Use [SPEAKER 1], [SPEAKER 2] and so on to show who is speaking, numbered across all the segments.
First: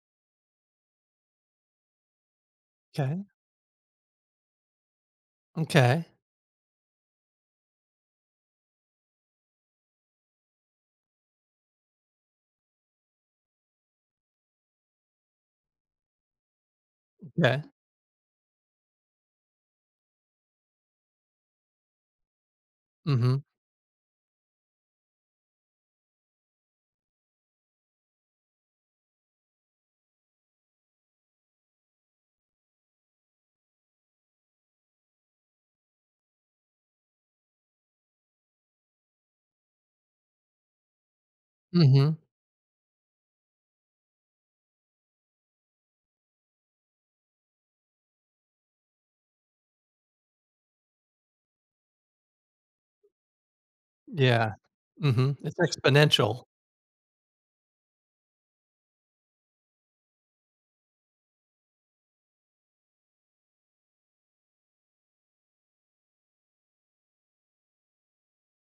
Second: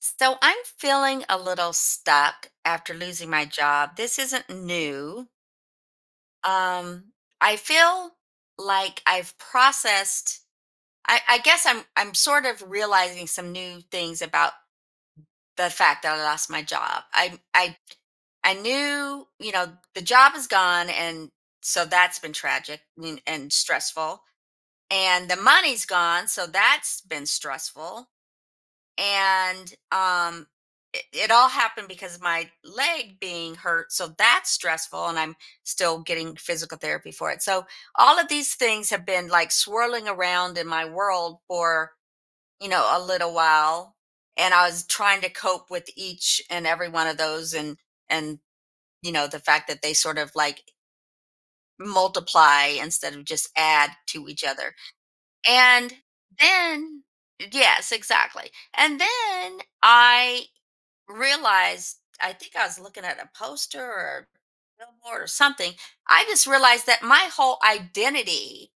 [SPEAKER 1] So I'm feeling a little stuck after
[SPEAKER 2] Okay.
[SPEAKER 1] losing my job. This isn't new.
[SPEAKER 2] Okay.
[SPEAKER 1] Um, I feel like I've processed. I guess I'm sort of realizing some new things about the fact that I lost my
[SPEAKER 2] M'kay,
[SPEAKER 1] job. I
[SPEAKER 2] m'kay.
[SPEAKER 1] I I knew, you know, the job is gone, and so that's been tragic and
[SPEAKER 2] Mhm,
[SPEAKER 1] and stressful. And the money's gone, so that's been stressful. and um it all happened because of my leg being hurt, so that's stressful, and I'm still getting physical therapy for it. So all of these things have been like swirling around in my world for,
[SPEAKER 2] mhm,
[SPEAKER 1] you know, a little while, and I was trying to cope with each and every one of those. And you know, the fact that they sort of like multiply instead of just add to each
[SPEAKER 2] yeah,
[SPEAKER 1] other,
[SPEAKER 2] mhm, it's
[SPEAKER 1] and
[SPEAKER 2] exponential.
[SPEAKER 1] then yes exactly, and then I realized, I think I was looking at a poster or billboard or something. I just realized that my whole identity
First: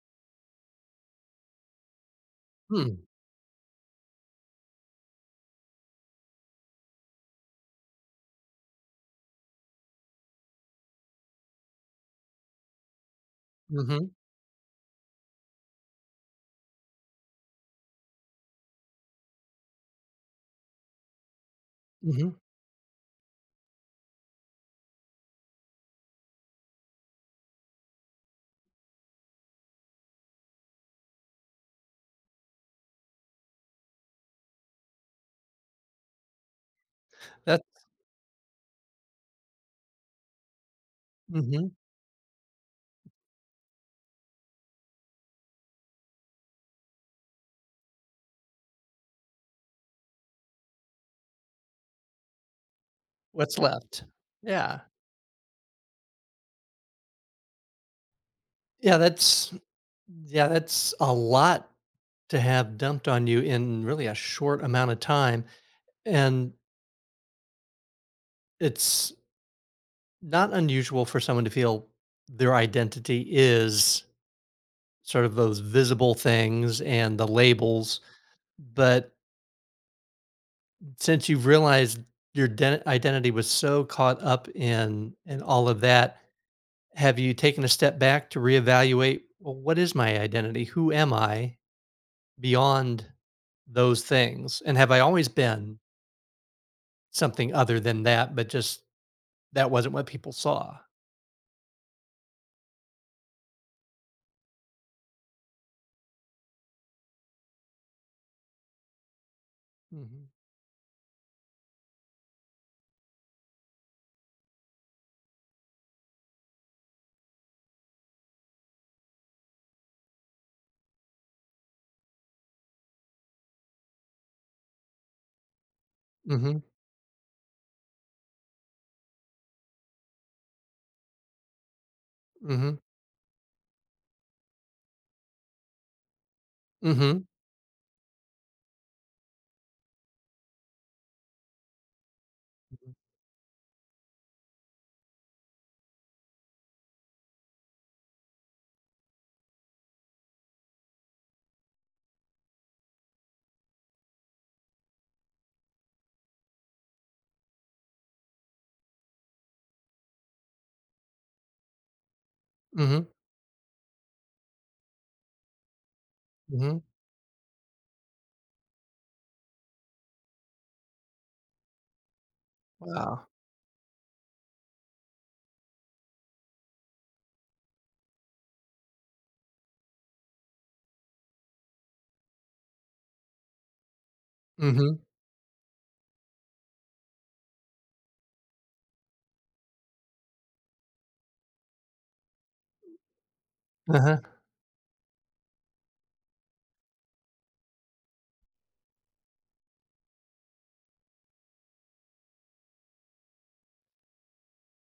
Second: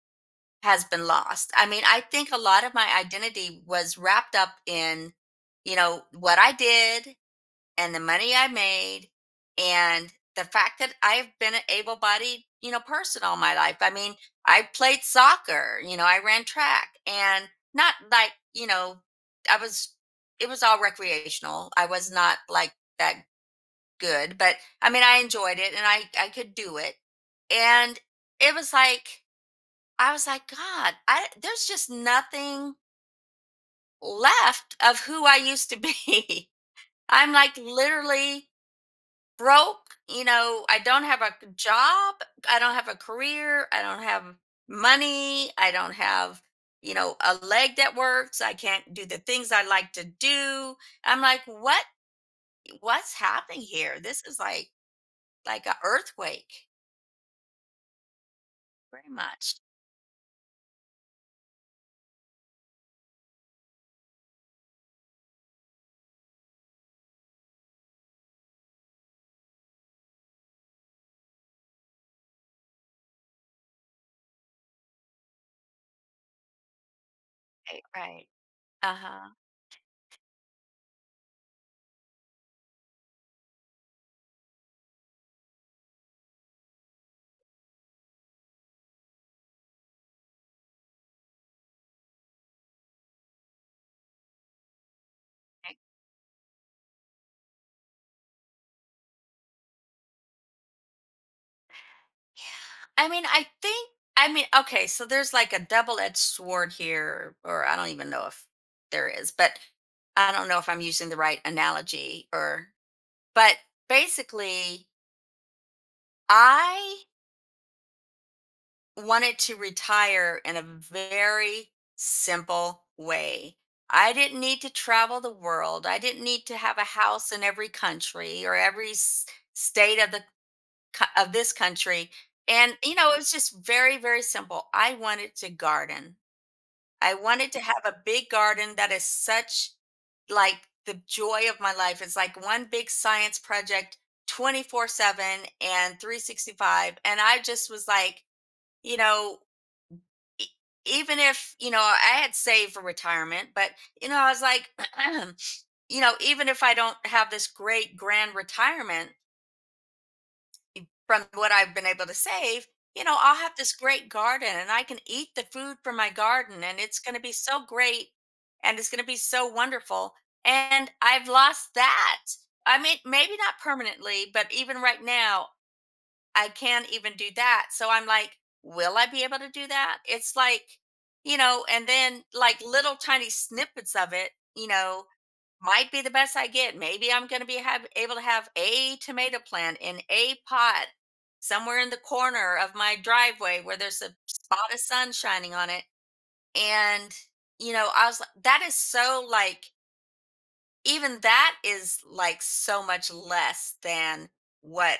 [SPEAKER 1] has been lost. I mean, I think a lot of my
[SPEAKER 2] Hmm,
[SPEAKER 1] identity was wrapped up in, you know, what I did and the money I made and the fact that I've been an able bodied, you know, person all my life. I
[SPEAKER 2] mhm,
[SPEAKER 1] mean, I played soccer, you know, I ran track and not like, you know, I was, it was all recreational. I was
[SPEAKER 2] mhm,
[SPEAKER 1] not like that good, but I mean, I enjoyed it and I could do it. And it was like, I was like, God, I, there's just nothing left of who I used to be. I'm like
[SPEAKER 2] that's
[SPEAKER 1] literally broke, you know, I don't have a
[SPEAKER 2] mhm,
[SPEAKER 1] job, I don't have a career, I don't have money, I don't have, you know, a leg that works, I can't do the things I like to do. I'm like, what's
[SPEAKER 2] what's
[SPEAKER 1] happening here?
[SPEAKER 2] left.
[SPEAKER 1] This is
[SPEAKER 2] Yeah,
[SPEAKER 1] like a earthquake,
[SPEAKER 2] yeah,
[SPEAKER 1] pretty
[SPEAKER 2] that's
[SPEAKER 1] much.
[SPEAKER 2] yeah, that's a lot to have dumped on you in really a short amount of time, and it's not unusual for someone to feel their identity is sort of those visible things and the
[SPEAKER 1] Right,
[SPEAKER 2] labels,
[SPEAKER 1] right.
[SPEAKER 2] but
[SPEAKER 1] Uh-huh.
[SPEAKER 2] since you've realized your identity was so caught up in all of that, have you taken a step back to reevaluate? Well, what is my identity? Who am I beyond those things? And have I always been something other than that? But just that wasn't what people saw.
[SPEAKER 1] I mean, I think I mean, okay, so there's like a double-edged sword here, or I don't even know if there is, but
[SPEAKER 2] Mm-hmm.
[SPEAKER 1] I don't know if I'm using the right analogy or but basically, I wanted to retire in a very simple way. I didn't need to travel the world. I didn't need to
[SPEAKER 2] Mm-hmm.
[SPEAKER 1] have a house in every country or every state of the of this country.
[SPEAKER 2] Mm-hmm.
[SPEAKER 1] And you know, it was just very very simple. I wanted to garden. I
[SPEAKER 2] Mm-hmm.
[SPEAKER 1] wanted to have a big garden that is such like the joy of my life. It's like one big science project 24/7 and 365. And I just was like, you know, e- even if, you know, I had saved for retirement, but, you know, I was like, you know, even if I don't have this great grand retirement, from what I've been able to save, you
[SPEAKER 2] Mm-hmm.
[SPEAKER 1] know, I'll have this great garden and I can eat the food from my garden
[SPEAKER 2] Mm-hmm.
[SPEAKER 1] and it's going to be so great and it's going to be so wonderful. And I've lost that. I mean,
[SPEAKER 2] Wow.
[SPEAKER 1] maybe not permanently, but even right now, I can't even do that. So I'm like, will I be able to do that? It's like, you know, and then like little tiny snippets of it, you
[SPEAKER 2] Mm-hmm.
[SPEAKER 1] know, might be the best I get. Maybe I'm going to be have, able to have a tomato plant in a pot somewhere in the corner of my driveway where there's a
[SPEAKER 2] Uh-huh.
[SPEAKER 1] spot of sun shining on it. And, you know, I was like, that is so like, even that is like so much less than what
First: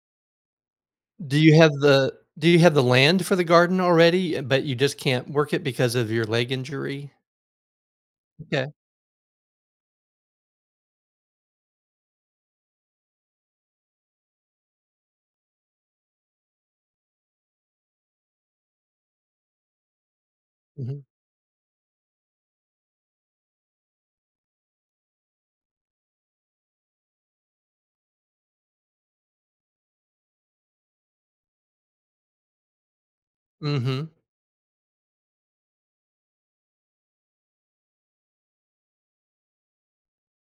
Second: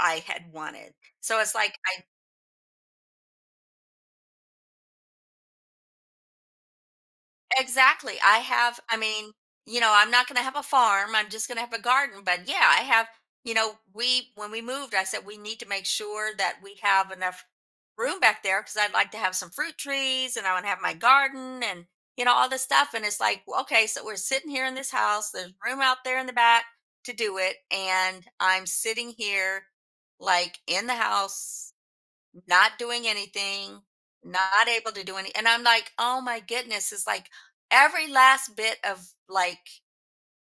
[SPEAKER 1] I had wanted.
[SPEAKER 2] Do
[SPEAKER 1] So
[SPEAKER 2] you
[SPEAKER 1] it's
[SPEAKER 2] have
[SPEAKER 1] like,
[SPEAKER 2] the Do you have the land for the garden already? But you just can't work it because of your leg injury.
[SPEAKER 1] exactly. I have, I mean, you know, I'm not going to have a farm. I'm just going to have a garden. But yeah, I have, you know, we, when we moved, I said we need to make sure that we have enough room back there because I'd like to have some fruit trees and I want to have my
[SPEAKER 2] Mhm.
[SPEAKER 1] garden and, you know, all this stuff. And it's like, okay, so we're sitting here in this house. There's room out there in the back to do it. And I'm sitting here like in the house not doing anything,
[SPEAKER 2] Mhm.
[SPEAKER 1] not able to do any. And I'm like, oh my goodness, it's like every last bit of like,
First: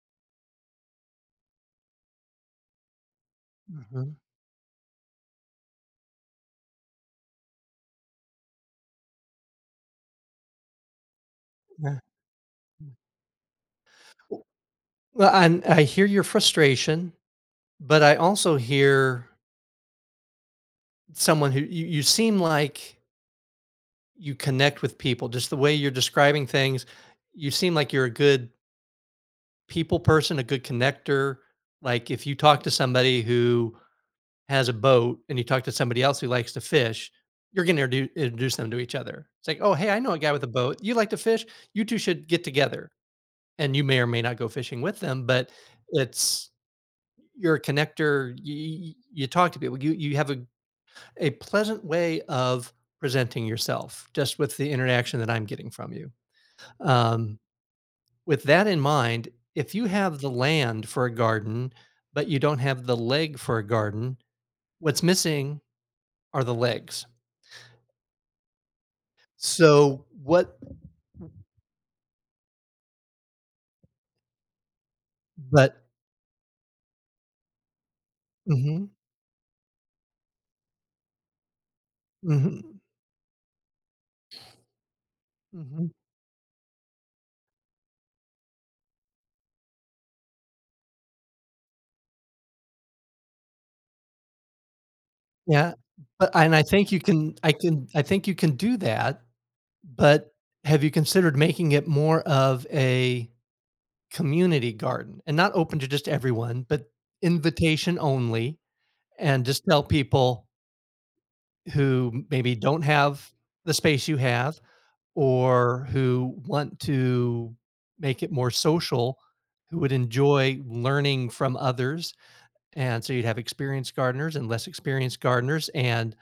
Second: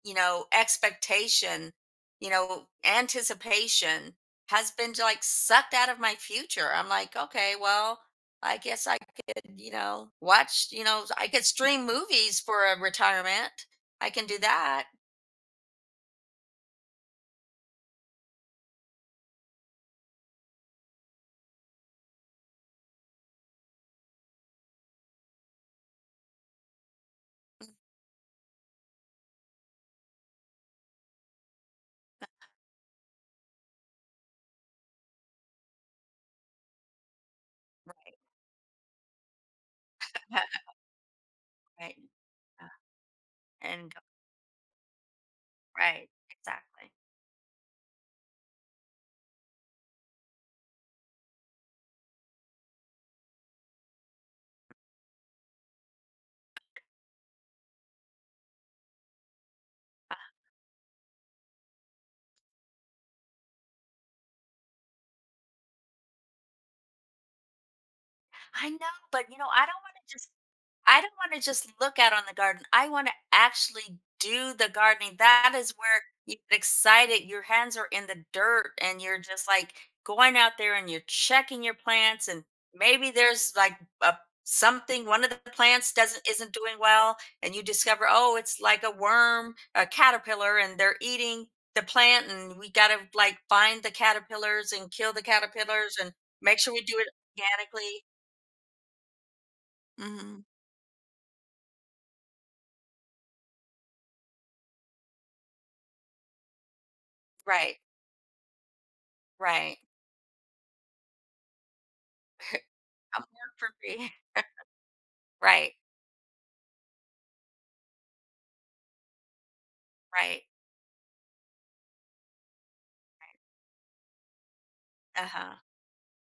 [SPEAKER 1] you know, expectation, you know, anticipation
[SPEAKER 2] Mhm.
[SPEAKER 1] has been like sucked out of my future. I'm like, okay, well, I guess I could, you know, watch, you know, I could stream
[SPEAKER 2] Yeah.
[SPEAKER 1] movies for a retirement. I can do
[SPEAKER 2] W
[SPEAKER 1] that.
[SPEAKER 2] Well, and I hear your frustration, but I also hear someone who you seem like you connect with people, just the way you're describing things. You seem like you're a good people person, a good connector. Like, if you talk to somebody who has a boat and you talk to somebody else who likes to fish, you're gonna introduce them to each other. It's like, "Oh, hey, I know a guy with a boat. You like to fish? You
[SPEAKER 1] Right.
[SPEAKER 2] two should get
[SPEAKER 1] uh,
[SPEAKER 2] together." And you
[SPEAKER 1] And
[SPEAKER 2] may or may not go fishing with them, but
[SPEAKER 1] right.
[SPEAKER 2] it's
[SPEAKER 1] Exactly.
[SPEAKER 2] you're a connector. You talk to people. You have a pleasant way of presenting yourself, just with the interaction that I'm getting from you. Um, with that in mind, if you
[SPEAKER 1] Uh,
[SPEAKER 2] have the land for a garden, but you don't have the leg for a garden, what's missing are the legs.
[SPEAKER 1] I know, but you know, I don't want
[SPEAKER 2] So
[SPEAKER 1] to just
[SPEAKER 2] what?
[SPEAKER 1] I don't want to just look out on the garden. I want to actually do the gardening. That is
[SPEAKER 2] But
[SPEAKER 1] where you get excited. Your hands are in the dirt
[SPEAKER 2] hmm,
[SPEAKER 1] and you're just like going out there and you're checking your plants, and
[SPEAKER 2] hmm,
[SPEAKER 1] maybe there's like a something one of the
[SPEAKER 2] hmm,
[SPEAKER 1] plants doesn't isn't doing well and you discover, oh, it's like a worm, a caterpillar, and they're eating the plant, and we got to like find the caterpillars and kill the
[SPEAKER 2] yeah.
[SPEAKER 1] caterpillars and
[SPEAKER 2] But and
[SPEAKER 1] make
[SPEAKER 2] I
[SPEAKER 1] sure we
[SPEAKER 2] think
[SPEAKER 1] do
[SPEAKER 2] you
[SPEAKER 1] it
[SPEAKER 2] can. I can. I
[SPEAKER 1] organically.
[SPEAKER 2] think you can do that. But
[SPEAKER 1] Hmm.
[SPEAKER 2] have you considered making it more of a community garden and not open to just everyone, but
[SPEAKER 1] Right,
[SPEAKER 2] invitation only, and just
[SPEAKER 1] right.
[SPEAKER 2] tell people who maybe don't
[SPEAKER 1] I'm
[SPEAKER 2] have
[SPEAKER 1] work for
[SPEAKER 2] the space
[SPEAKER 1] free.
[SPEAKER 2] you have,
[SPEAKER 1] Right,
[SPEAKER 2] or who want to make it more social, who would
[SPEAKER 1] right,
[SPEAKER 2] enjoy learning from others. And so you'd have
[SPEAKER 1] right.
[SPEAKER 2] experienced gardeners and less experienced
[SPEAKER 1] Uh-huh.
[SPEAKER 2] gardeners, and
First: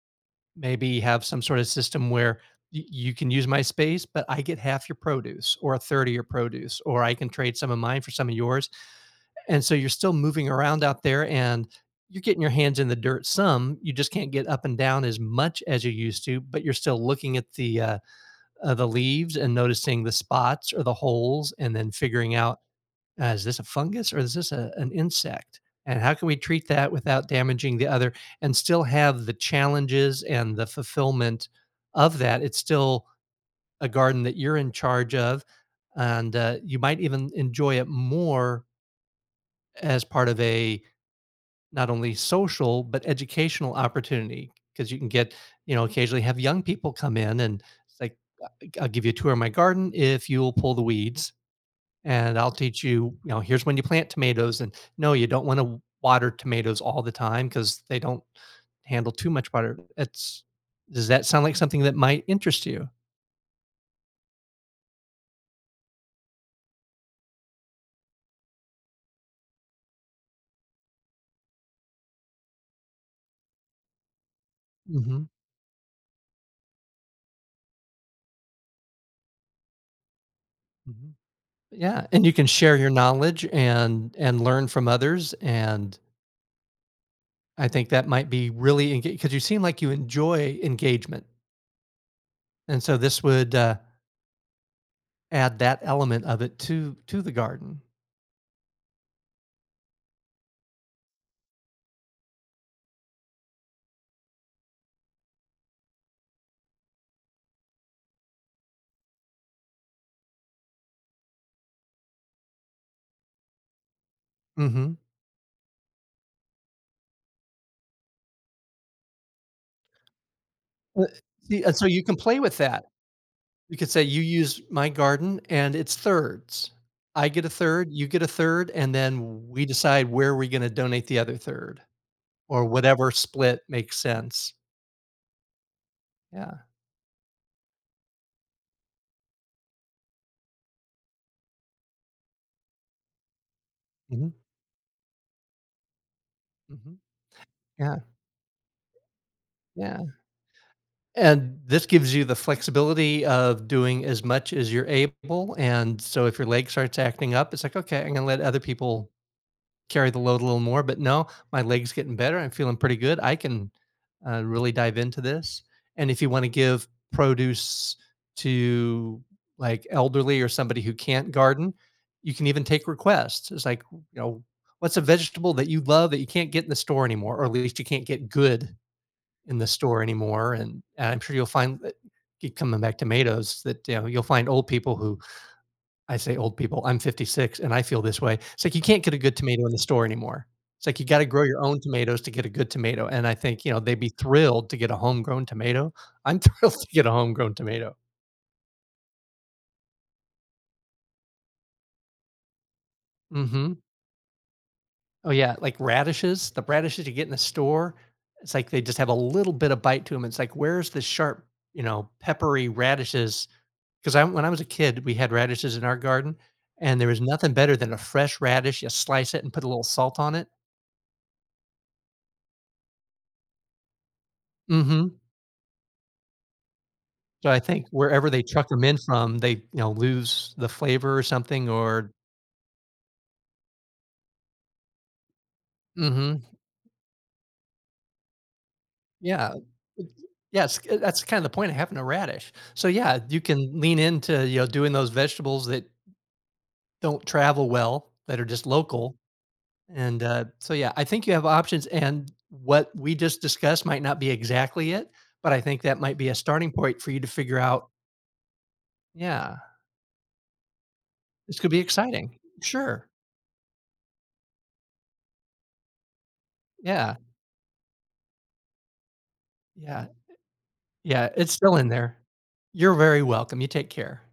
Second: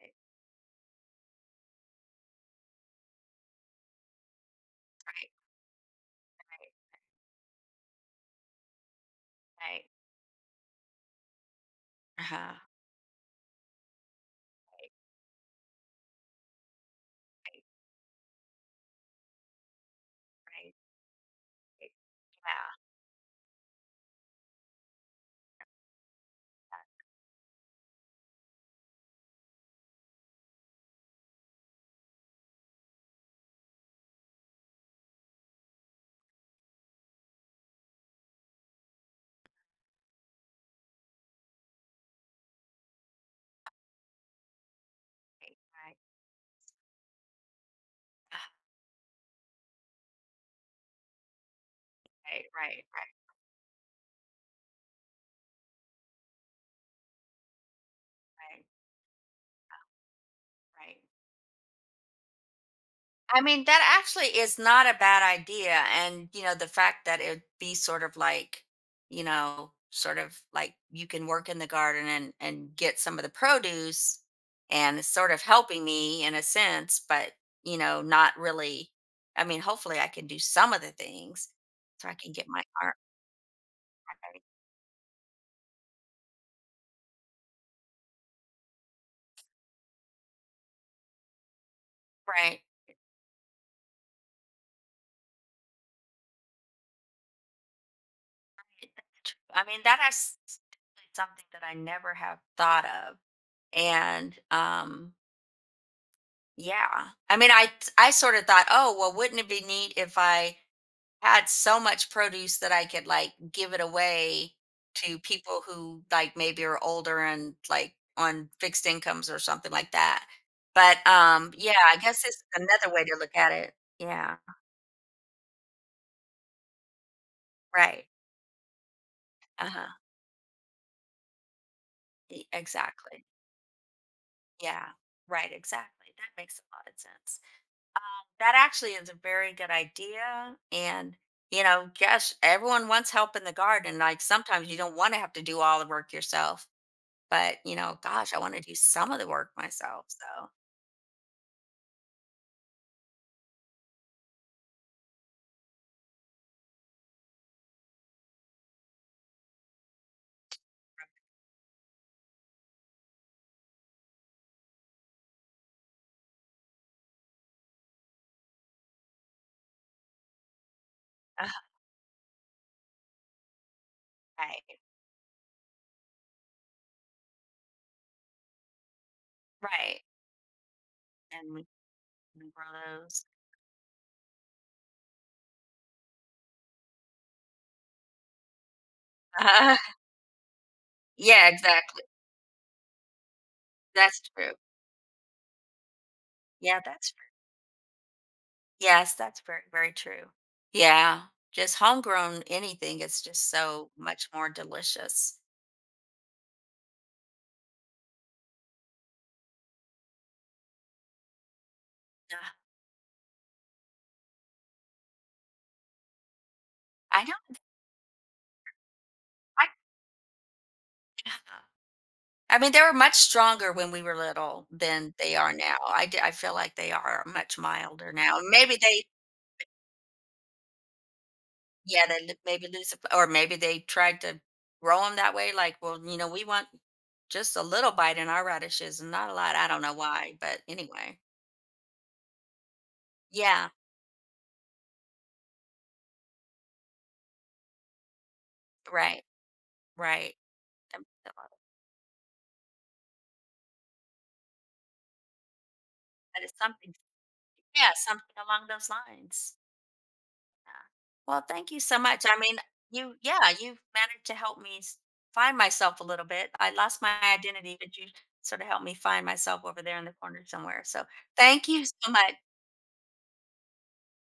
[SPEAKER 1] Right,
[SPEAKER 2] maybe have some sort of system where you can use my space, but I get half your
[SPEAKER 1] right,
[SPEAKER 2] produce or a third of your
[SPEAKER 1] right,
[SPEAKER 2] produce, or I can trade some of mine for some of yours. And so
[SPEAKER 1] right.
[SPEAKER 2] you're still moving around out there and you're getting your
[SPEAKER 1] Uh-huh.
[SPEAKER 2] hands in the dirt some. You just can't get up and
[SPEAKER 1] Right,
[SPEAKER 2] down as much as you used to, but you're still looking at the leaves and noticing the spots
[SPEAKER 1] right,
[SPEAKER 2] or the holes, and then
[SPEAKER 1] right.
[SPEAKER 2] figuring out,
[SPEAKER 1] Yeah.
[SPEAKER 2] is this a fungus or is this a, an insect, and how can we treat that without damaging the other, and still have the challenges and the fulfillment of that. It's still a garden that you're in charge of, and you might even enjoy it more as part of a not only social but educational opportunity, because you can get,
[SPEAKER 1] Right,
[SPEAKER 2] you know,
[SPEAKER 1] right.
[SPEAKER 2] occasionally have young people come in and it's like,
[SPEAKER 1] Uh,
[SPEAKER 2] "I'll give you a tour of my garden if you'll pull the weeds, and
[SPEAKER 1] right,
[SPEAKER 2] I'll
[SPEAKER 1] right,
[SPEAKER 2] teach you.
[SPEAKER 1] right,
[SPEAKER 2] You know, here's when you plant tomatoes, and no, you don't want to water tomatoes all the time because they don't
[SPEAKER 1] right,
[SPEAKER 2] handle too much water." It's,
[SPEAKER 1] right.
[SPEAKER 2] does that sound like something that might interest you?
[SPEAKER 1] I mean, that actually is not a bad idea. And, you know, the fact that it'd be sort of like, you know, sort of like you can work in the garden and get some of the produce and it's
[SPEAKER 2] Hmm,
[SPEAKER 1] sort of helping me in a sense, but, you know, not really. I mean, hopefully I can do some of the
[SPEAKER 2] hmm,
[SPEAKER 1] things
[SPEAKER 2] yeah.
[SPEAKER 1] so I
[SPEAKER 2] And you
[SPEAKER 1] can
[SPEAKER 2] can
[SPEAKER 1] get my
[SPEAKER 2] share your
[SPEAKER 1] art
[SPEAKER 2] knowledge and
[SPEAKER 1] right.
[SPEAKER 2] learn from others. And I think that might be really, because you seem like you enjoy engagement,
[SPEAKER 1] Right.
[SPEAKER 2] and so this would, add that element of it to the garden.
[SPEAKER 1] I mean, that is something that I never have thought of. And, yeah. I mean, I sort of thought, oh, well, wouldn't it be neat if I had so much produce that I could like give it away
[SPEAKER 2] Mhm.
[SPEAKER 1] to people who like maybe are older and like on fixed incomes or something like that.
[SPEAKER 2] Uh,
[SPEAKER 1] But
[SPEAKER 2] see,
[SPEAKER 1] yeah,
[SPEAKER 2] and so
[SPEAKER 1] I
[SPEAKER 2] you can
[SPEAKER 1] guess
[SPEAKER 2] play
[SPEAKER 1] it's
[SPEAKER 2] with that.
[SPEAKER 1] another way to look at it.
[SPEAKER 2] You could say, "You
[SPEAKER 1] Yeah.
[SPEAKER 2] use my garden, and it's thirds. I get a third, you
[SPEAKER 1] Right.
[SPEAKER 2] get a third, and then we
[SPEAKER 1] Uh-huh.
[SPEAKER 2] decide where we're gonna donate the other third,
[SPEAKER 1] E-
[SPEAKER 2] or whatever
[SPEAKER 1] exactly.
[SPEAKER 2] split makes sense."
[SPEAKER 1] Yeah. Right, exactly. That makes
[SPEAKER 2] Yeah.
[SPEAKER 1] a lot of sense. That actually is a very good idea. And, you know, gosh, everyone wants help in the garden. Like
[SPEAKER 2] Mhm,
[SPEAKER 1] sometimes you don't want to have to do all the work yourself,
[SPEAKER 2] mhm.
[SPEAKER 1] but, you
[SPEAKER 2] Yeah,
[SPEAKER 1] know, gosh, I want to do some of the work
[SPEAKER 2] yeah.
[SPEAKER 1] myself. So,
[SPEAKER 2] And this gives you the flexibility of doing as much as you're able, and so if your leg starts acting up, it's like, "Okay, I'm gonna let other people carry the load a little more, but no, my leg's getting better, I'm feeling pretty good, I can, really dive into this." And if you wanna give produce to, like, elderly or somebody who can't
[SPEAKER 1] uh,
[SPEAKER 2] garden, you can even take requests. It's like, you know,
[SPEAKER 1] right,
[SPEAKER 2] "What's a vegetable that you love that you can't get in the store anymore, or at least you can't get good in the
[SPEAKER 1] right.
[SPEAKER 2] store anymore?" And I'm sure you'll
[SPEAKER 1] And we
[SPEAKER 2] find that
[SPEAKER 1] can
[SPEAKER 2] keep coming back
[SPEAKER 1] grow those.
[SPEAKER 2] tomatoes, that, you know, you'll find old people who, I say old people, I'm 56 and I feel this way. It's like you can't get a good tomato in
[SPEAKER 1] Uh,
[SPEAKER 2] the store anymore. It's like you got to grow
[SPEAKER 1] yeah,
[SPEAKER 2] your own
[SPEAKER 1] exactly.
[SPEAKER 2] tomatoes to get a good tomato. And I think, you know, they'd be
[SPEAKER 1] That's true.
[SPEAKER 2] thrilled to get a homegrown tomato. I'm thrilled
[SPEAKER 1] Yeah,
[SPEAKER 2] to get
[SPEAKER 1] that's
[SPEAKER 2] a
[SPEAKER 1] true.
[SPEAKER 2] homegrown tomato.
[SPEAKER 1] Yes, that's very, very true. Yeah, just homegrown anything is just
[SPEAKER 2] Hmm.
[SPEAKER 1] so much more
[SPEAKER 2] Oh
[SPEAKER 1] delicious.
[SPEAKER 2] yeah, like radishes. The radishes you get in the store, it's like they just have a little bit of bite to them. It's like, where's the sharp, you know,
[SPEAKER 1] Yeah,
[SPEAKER 2] peppery radishes? 'Cause I, when I was a kid, we had radishes in our garden, and there was
[SPEAKER 1] I
[SPEAKER 2] nothing
[SPEAKER 1] know.
[SPEAKER 2] better than a fresh radish. You slice it and put a little salt on it.
[SPEAKER 1] I I mean, they were much stronger when we were little than
[SPEAKER 2] Mhm.
[SPEAKER 1] they are now. I feel like they are
[SPEAKER 2] So
[SPEAKER 1] much
[SPEAKER 2] I think
[SPEAKER 1] milder
[SPEAKER 2] wherever
[SPEAKER 1] now.
[SPEAKER 2] they truck
[SPEAKER 1] Maybe
[SPEAKER 2] them in
[SPEAKER 1] they
[SPEAKER 2] from, they, you know, lose the flavor or something.
[SPEAKER 1] yeah,
[SPEAKER 2] Or
[SPEAKER 1] they l maybe lose a or maybe they tried to grow them that way, like, "Well, you know,
[SPEAKER 2] Mhm.
[SPEAKER 1] we want just a little bite in our radishes and not a
[SPEAKER 2] Yeah.
[SPEAKER 1] lot." I don't know
[SPEAKER 2] It-
[SPEAKER 1] why, but
[SPEAKER 2] yeah, it's, yes,
[SPEAKER 1] anyway.
[SPEAKER 2] that's kinda the point of having a radish. So, yeah, you
[SPEAKER 1] Yeah,
[SPEAKER 2] can lean into, you know, doing those vegetables that don't travel well, that are just local.
[SPEAKER 1] right,
[SPEAKER 2] And,
[SPEAKER 1] right.
[SPEAKER 2] so, yeah,
[SPEAKER 1] That
[SPEAKER 2] I think you
[SPEAKER 1] makes a lot
[SPEAKER 2] have
[SPEAKER 1] of
[SPEAKER 2] options, and what we just discussed might not be exactly it, but I think that might be a
[SPEAKER 1] that is
[SPEAKER 2] starting
[SPEAKER 1] something
[SPEAKER 2] point for you to figure out,
[SPEAKER 1] yeah, something along those lines.
[SPEAKER 2] "Yeah,
[SPEAKER 1] Yeah. Well,
[SPEAKER 2] this could
[SPEAKER 1] thank
[SPEAKER 2] be
[SPEAKER 1] you so much.
[SPEAKER 2] exciting."
[SPEAKER 1] I mean,
[SPEAKER 2] Sure.
[SPEAKER 1] yeah, you've managed to help me find myself a little bit. I lost my
[SPEAKER 2] Yeah.
[SPEAKER 1] identity, but you sort of helped me find myself over there in
[SPEAKER 2] Yeah.
[SPEAKER 1] the corner somewhere. So
[SPEAKER 2] Yeah, it's
[SPEAKER 1] thank
[SPEAKER 2] still
[SPEAKER 1] you
[SPEAKER 2] in
[SPEAKER 1] so
[SPEAKER 2] there.
[SPEAKER 1] much.
[SPEAKER 2] You're very welcome. You take care.